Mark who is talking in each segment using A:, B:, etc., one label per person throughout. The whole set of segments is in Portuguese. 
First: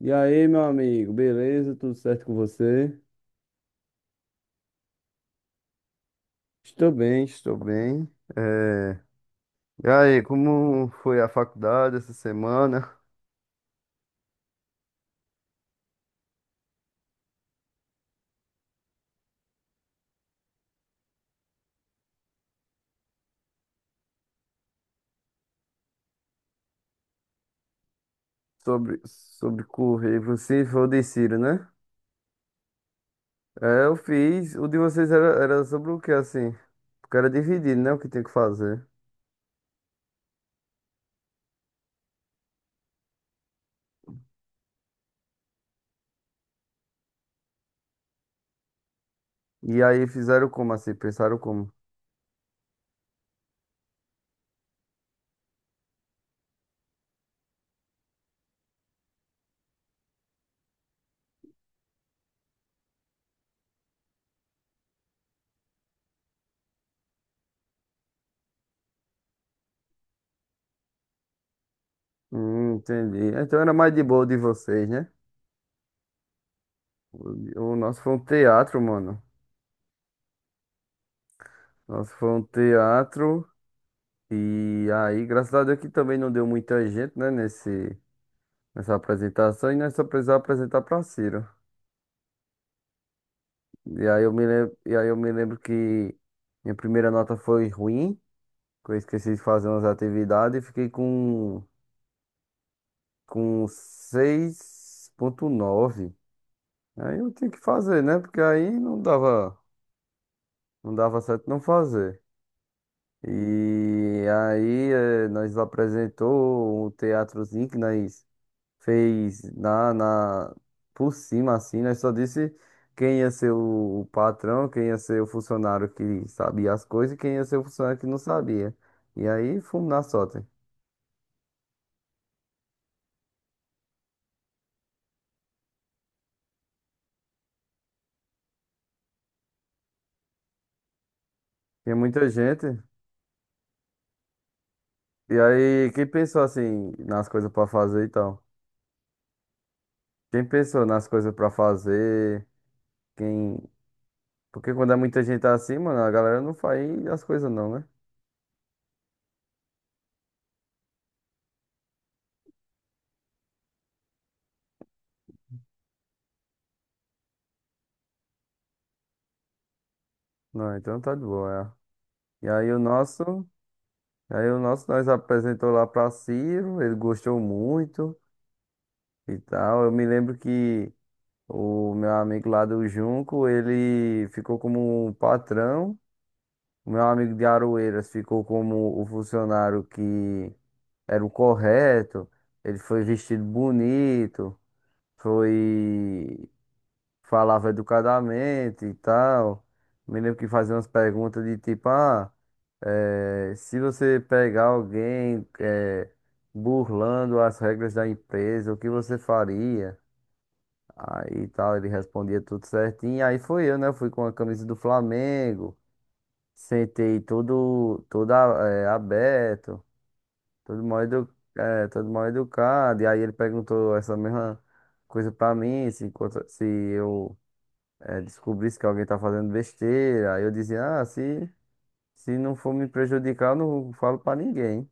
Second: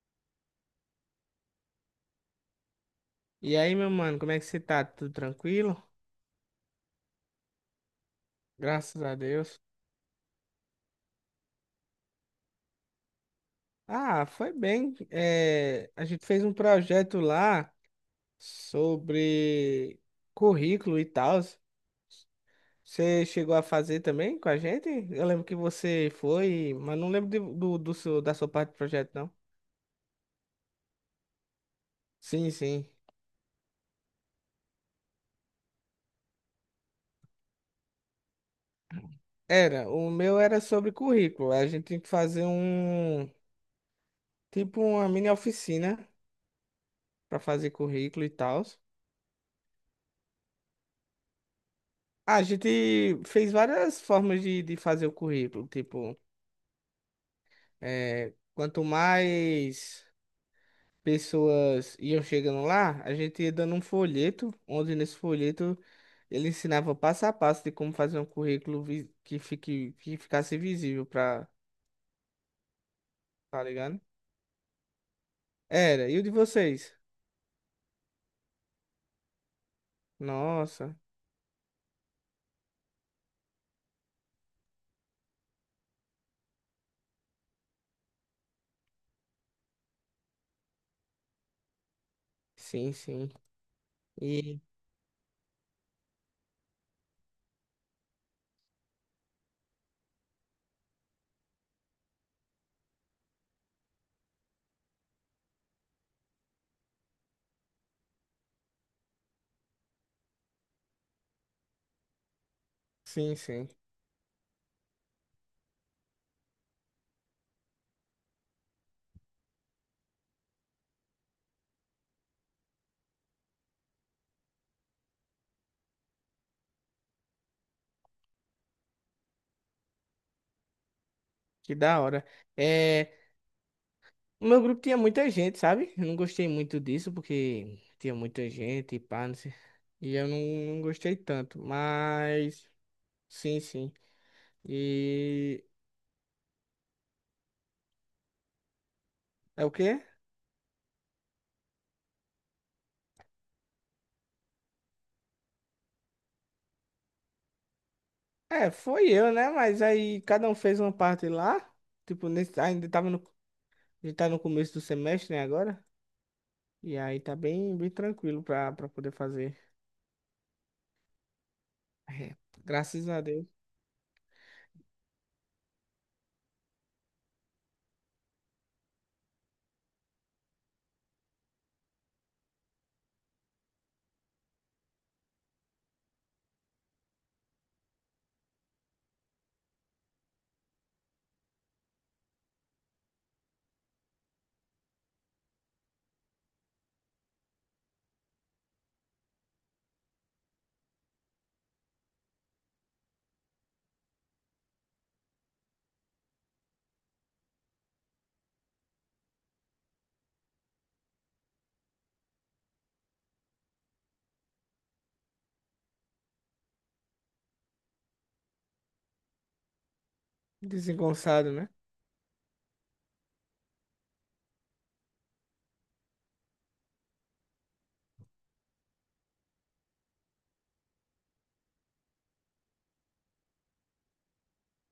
A: E aí, meu amigo, beleza? Tudo certo com você?
B: E aí, meu mano, como é que você tá? Tudo tranquilo?
A: Estou bem, estou bem. Eh,
B: Graças a Deus.
A: E aí, como foi a faculdade essa semana?
B: Ah, foi bem. É, a gente fez um projeto lá sobre currículo e tal. Você chegou a fazer também com a gente? Eu lembro que você foi, mas não lembro da sua parte do
A: Sobre,
B: projeto, não.
A: sobre currículo, se for de Ciro, né?
B: Sim, sim.
A: É, eu fiz. O de vocês era, sobre o que, assim? Porque era dividido, né? O que tem que fazer.
B: Era. O meu era sobre currículo. A gente tinha que fazer um, tipo uma mini oficina para fazer currículo e tal.
A: E aí fizeram como, assim? Pensaram como?
B: A gente fez várias formas de fazer o currículo. Tipo, é, quanto mais pessoas iam chegando lá, a gente ia dando um folheto, onde nesse folheto ele ensinava passo a passo de como fazer um currículo que ficasse visível para
A: Entendi. Então
B: tá
A: era mais
B: ligado?
A: de boa o de vocês, né?
B: Era, e o de vocês?
A: O, o nosso foi um teatro, mano.
B: Nossa,
A: Nosso foi um teatro. E aí, graças a Deus que também não deu muita gente, né, nessa apresentação, e nós só precisávamos apresentar para Ciro.
B: sim, sim.
A: E aí eu me
B: E
A: lembro, e aí eu me lembro que minha primeira nota foi ruim, que eu esqueci de fazer umas atividades e fiquei com 6,9. Aí eu tinha que fazer, né? Porque aí não dava, não dava certo não fazer.
B: sim, sim.
A: E aí nós apresentou um teatrozinho que nós fez na por cima assim, nós só disse quem ia ser o patrão, quem ia ser o funcionário que sabia as coisas e quem ia ser o funcionário que não sabia. E aí fomos na sorte.
B: Que da hora. É, o meu grupo tinha muita gente, sabe? Eu não gostei muito disso, porque tinha muita gente e pá, não sei. E eu não, não gostei tanto,
A: Tinha muita
B: mas
A: gente.
B: sim, sim.
A: E
B: E
A: aí quem pensou assim nas coisas pra fazer e tal?
B: é o quê?
A: Quem pensou nas coisas pra fazer? Quem... Porque quando é muita gente assim, mano, a galera não faz as coisas não, né?
B: É, foi eu, né? Mas aí cada um fez uma parte lá. Tipo, nesse, ainda tava no, a gente tá no começo do semestre, né, agora? E aí tá bem, bem tranquilo pra poder fazer.
A: Não, então tá de boa.
B: É,
A: É. E
B: graças a Deus.
A: aí o nosso nós apresentou lá pra Ciro, ele gostou muito e tal. Eu me lembro que o meu amigo lá do Junco, ele ficou como o patrão. O meu amigo de Aroeiras ficou como o funcionário que era o correto. Ele foi vestido bonito, foi, falava educadamente e tal. Me lembro que fazia umas perguntas de tipo, ah, se você pegar alguém burlando as regras da empresa, o que você faria? Aí tal, ele respondia tudo certinho. Aí foi eu, né? Fui com a camisa do Flamengo, sentei todo, é, aberto, todo mal, edu,
B: Desengonçado, né?
A: é, todo mal educado. E aí ele perguntou essa mesma coisa pra mim, se, se eu é, descobrisse que alguém tá fazendo besteira. Aí eu dizia, ah, se não for me prejudicar, eu não falo pra ninguém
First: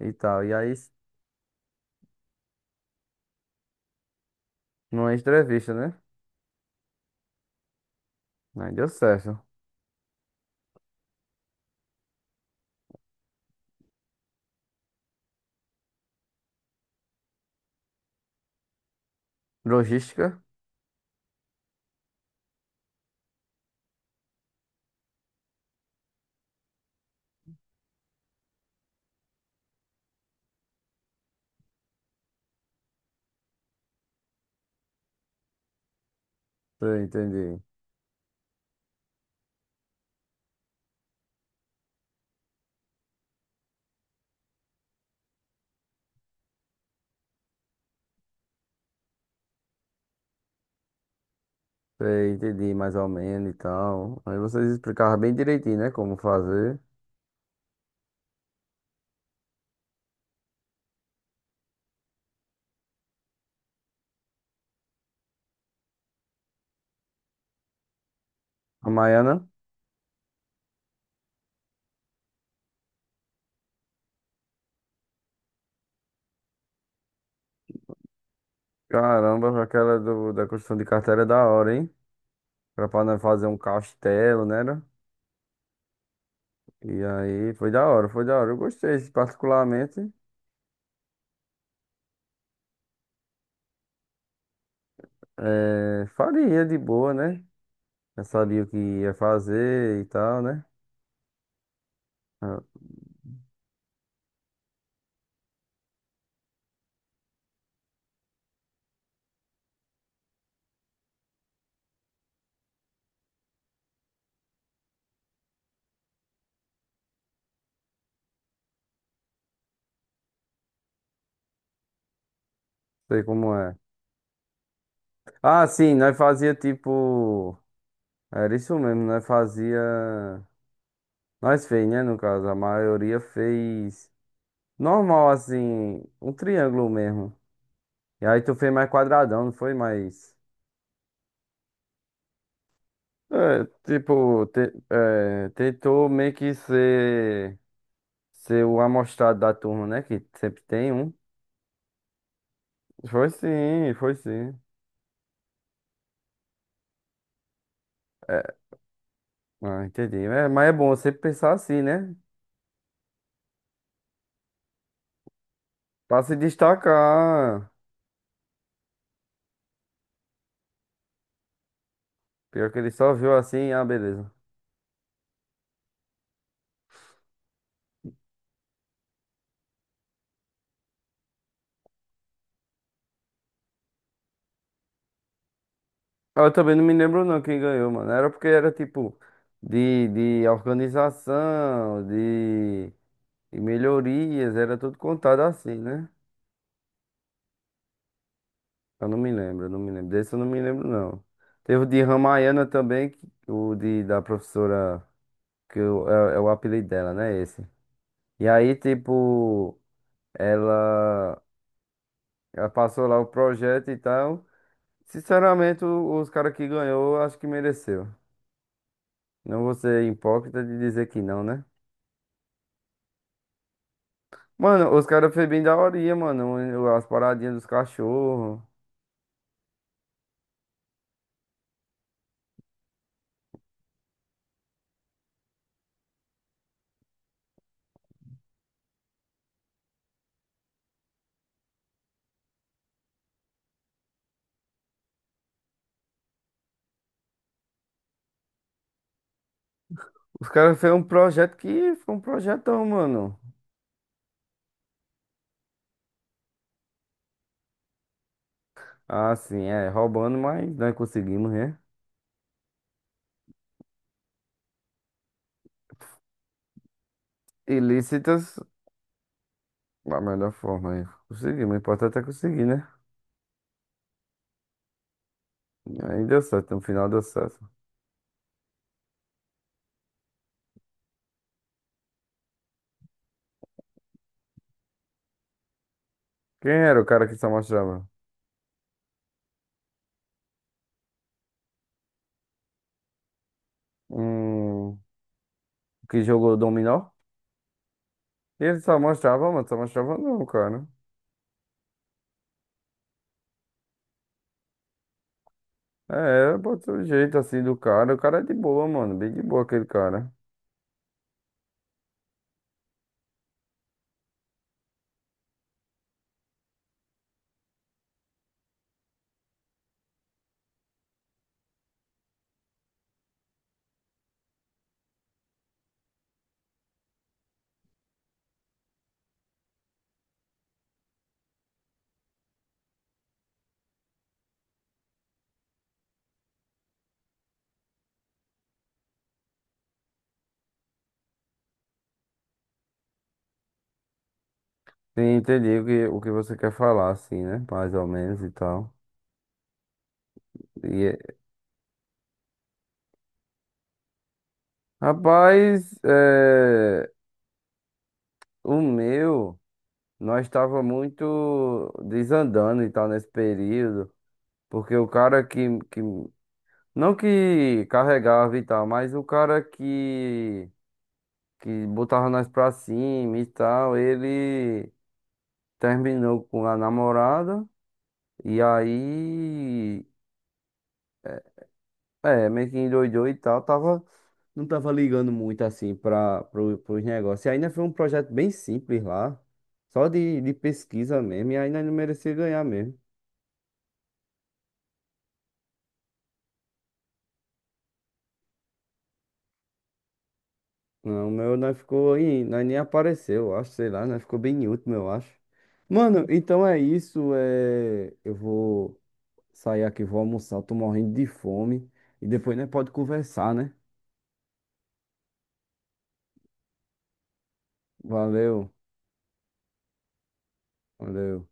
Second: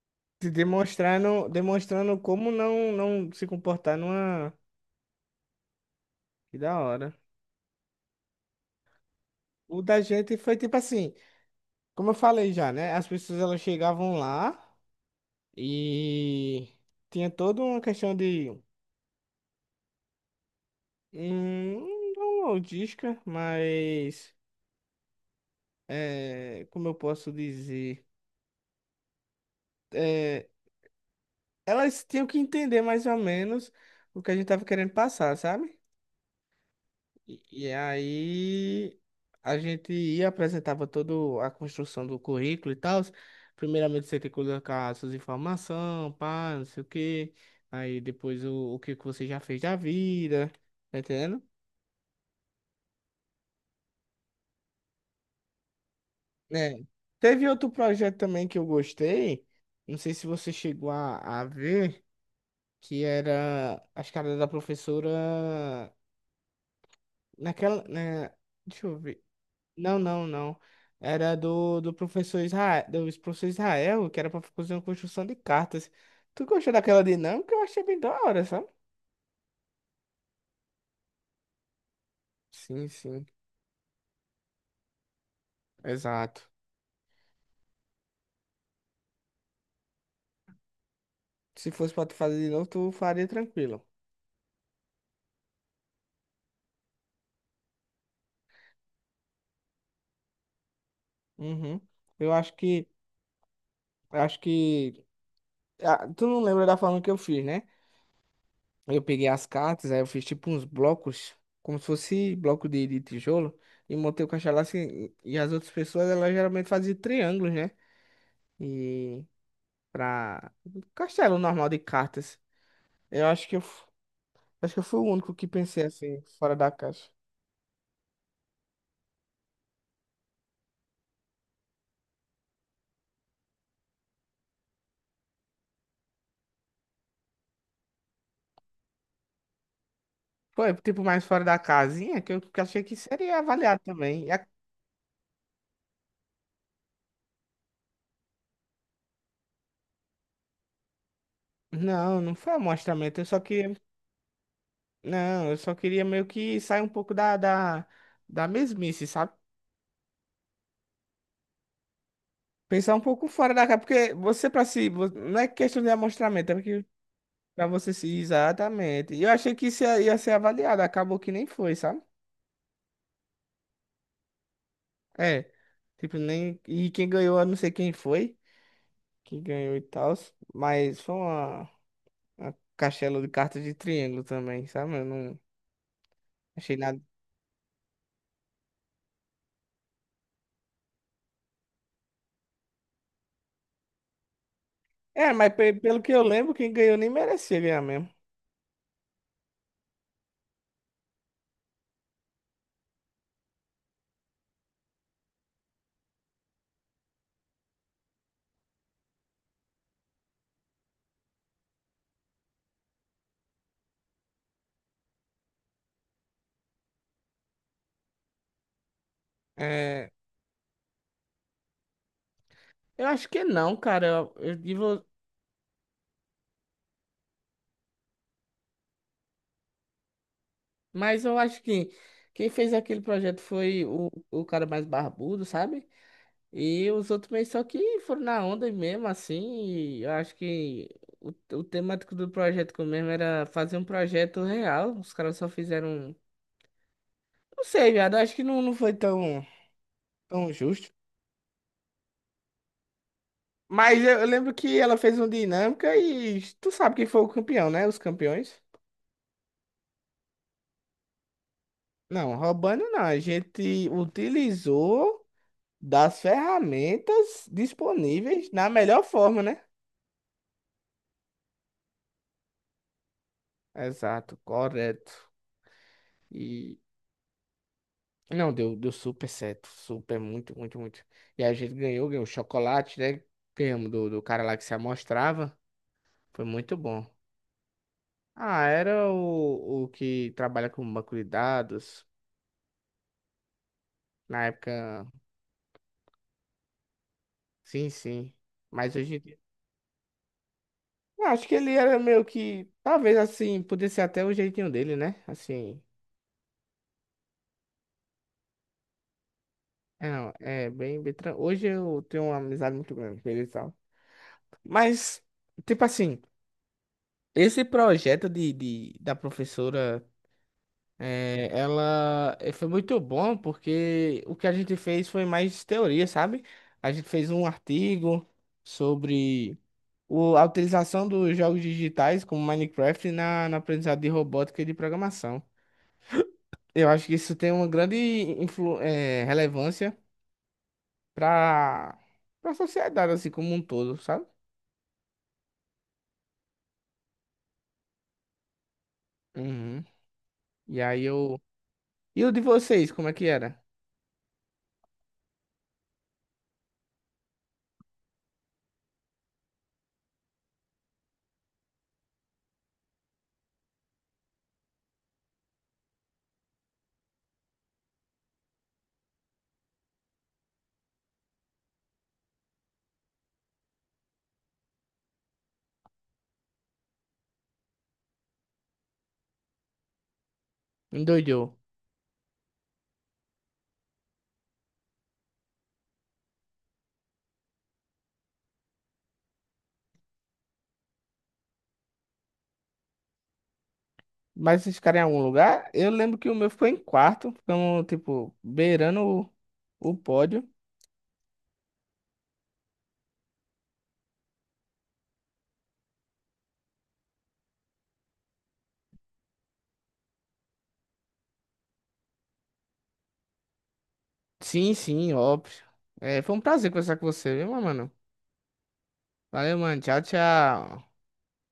A: e tal.
B: Se
A: E aí,
B: demonstrando, demonstrando como não, não se comportar numa.
A: numa entrevista, né?
B: Que da hora.
A: Aí deu certo.
B: O da gente foi tipo assim, como eu falei já, né? As pessoas elas chegavam lá e tinha toda uma questão de
A: Logística?
B: não logística, mas é, como eu posso dizer, é, elas tinham que entender mais ou menos o que a gente tava querendo passar, sabe?
A: Eu
B: E
A: entendi.
B: e aí a gente ia apresentava toda a construção do currículo e tal. Primeiramente você tem que colocar as suas informações, pá, não sei o quê. Aí depois o que que você já fez da vida, tá entendendo?
A: Sei, entendi mais ou menos e tal. Aí vocês explicavam bem direitinho, né? Como
B: É.
A: fazer.
B: Teve outro projeto também que eu gostei. Não sei se você chegou a ver, que era as caras da professora naquela, né? Deixa
A: A
B: eu ver.
A: Maiana,
B: Não, não, não. Era do professor Israel, do professor Israel, que era pra fazer uma construção de cartas. Tu gostou daquela dinâmica? Eu achei bem da hora, sabe?
A: caramba, aquela da construção de carteira é da hora, hein? Era
B: Sim,
A: pra nós
B: sim,
A: fazer um castelo, né? Era?
B: exato.
A: E aí foi da hora, foi da hora. Eu gostei, particularmente.
B: Se fosse pra tu fazer de novo, tu faria tranquilo.
A: É, faria de boa, né? Já sabia o que ia fazer e tal, né?
B: Uhum. Eu
A: Ah,
B: acho que, ah, tu não lembra da forma que eu fiz, né? Eu peguei as cartas, aí eu fiz tipo uns blocos, como se fosse bloco de tijolo, e montei o caixa lá assim, e as outras pessoas, elas geralmente faziam triângulos, né? E pra castelo normal de cartas.
A: sei
B: Eu acho
A: como
B: que
A: é.
B: eu fui o único que
A: Ah,
B: pensei
A: sim, nós
B: assim,
A: fazia
B: fora da caixa.
A: tipo. Era isso mesmo, nós fazia. Nós fez, né? No caso, a maioria fez. Normal, assim, um triângulo mesmo. E aí tu fez mais quadradão, não foi mais.
B: Foi, tipo, mais fora da casinha, que eu que achei que seria
A: É,
B: avaliado também.
A: tipo, tentou meio que ser, ser o amostrado da turma, né? Que sempre tem um.
B: Não, não foi amostramento, eu
A: Foi
B: só queria.
A: sim, foi sim.
B: Não, eu só queria meio que sair um pouco da
A: É,
B: mesmice, sabe?
A: ah, entendi. É, mas é bom sempre pensar assim, né?
B: Pensar um pouco fora da caixa, porque você pra si, não é questão de
A: Pra se
B: amostramento, é porque pra
A: destacar.
B: você se. Exatamente. E eu achei que isso ia ser avaliado, acabou que nem foi, sabe?
A: Pior que ele só viu assim, ah, beleza.
B: É. Tipo, nem. E quem ganhou, eu não sei quem foi. Que ganhou e tal, mas foi uma castelo de cartas de triângulo também, sabe? Eu não
A: Ah, eu também
B: achei
A: não me
B: nada.
A: lembro não quem ganhou, mano. Era porque era tipo de organização, de... E melhorias, era tudo
B: É,
A: contado
B: mas
A: assim,
B: pelo
A: né?
B: que eu lembro, quem ganhou nem merecia ganhar mesmo.
A: Eu não me lembro, eu não me lembro. Desse eu não me lembro, não. Teve o de Ramayana também, que- o de, da professora, que eu- é, é o apelido dela, né? Esse. E aí, tipo, ela, ela passou lá o projeto e tal. Sinceramente, o- os caras que ganhou, eu acho que mereceu. Não vou ser
B: É,
A: hipócrita de dizer que não, né?
B: eu acho que não, cara. Eu, eu
A: Mano,
B: digo-
A: os caras fez bem daorinha, mano. As paradinhas dos cachorros.
B: mas eu acho que quem fez aquele projeto foi o cara mais barbudo, sabe? E os outros meio só que foram na onda mesmo, assim. E eu acho que o, o temático do projeto que eu mesmo era fazer um projeto real. Os caras só fizeram. Não sei, viado. Eu acho que não, não foi tão.
A: Os
B: Tão
A: caras
B: justo.
A: fez um projeto que foi um projetão, mano.
B: Mas eu lembro que ela fez um dinâmica e tu sabe quem foi o campeão, né? Os campeões.
A: Ah, sim, é, roubando, mas nós conseguimos, né?
B: Não, roubando não. A gente utilizou das ferramentas disponíveis
A: Ilícitas,
B: na melhor forma, né?
A: da melhor forma aí. Conseguimos, o importante é conseguir, né?
B: Exato, correto.
A: Aí deu certo,
B: E
A: no final deu certo.
B: não, deu, deu super certo. Super, muito, muito, muito. E a gente ganhou, ganhou chocolate, né? Ganhamos do, do cara lá que se amostrava. Foi
A: Quem
B: muito
A: era o
B: bom.
A: cara que só mostrava?
B: Ah, era o que trabalha com banco de dados. Na
A: Hum,
B: época.
A: que jogou dominó?
B: Sim, sim.
A: Ele
B: Mas
A: só
B: hoje em dia.
A: mostrava, mano, só mostrava não, cara.
B: Eu acho que ele era meio que. Talvez assim, pudesse ser até o jeitinho dele, né? Assim.
A: É, botou o jeito assim do cara. O cara é de boa, mano, bem de boa aquele
B: É,
A: cara.
B: não, é bem, bem. Hoje eu tenho uma amizade muito grande com ele e tal. Mas, tipo assim, esse projeto da professora, foi muito bom porque o que a gente fez foi mais teoria, sabe? A gente fez um artigo sobre o, a utilização dos jogos digitais como Minecraft na aprendizagem de robótica e de programação. Eu acho que isso tem uma grande relevância para para a sociedade, assim, como um todo, sabe?
A: Sim, entendi o que você quer falar, assim, né? Mais ou menos e tal.
B: Uhum. E aí
A: E, é-
B: eu. E o de vocês, como é que era?
A: rapaz, é, o meu. Nós estava muito desandando e tal nesse período, porque o cara que não que carregava e tal, mas o cara que botava nós pra cima e tal, ele terminou com a namorada e aí é,
B: Endoidou.
A: é, meio que endoidou e tal, tava não tava ligando muito assim para pros negócios. E ainda foi um projeto bem simples lá, só de pesquisa mesmo, e ainda não merecia ganhar mesmo.
B: Mas vocês ficaram em algum lugar? Eu lembro que o meu ficou em quarto, ficamos, tipo, beirando o pódio.
A: Não, o meu nós ficou aí, nós nem apareceu, eu acho, sei lá, nós ficou bem em último, eu acho. Mano, então é isso, é... eu vou sair aqui, vou almoçar, eu tô morrendo de fome e depois nós pode conversar, né?
B: Sim, sim, óbvio. É, foi um prazer conversar com você, viu, meu mano?
A: Valeu,
B: Valeu, mano. Tchau, tchau.
A: valeu.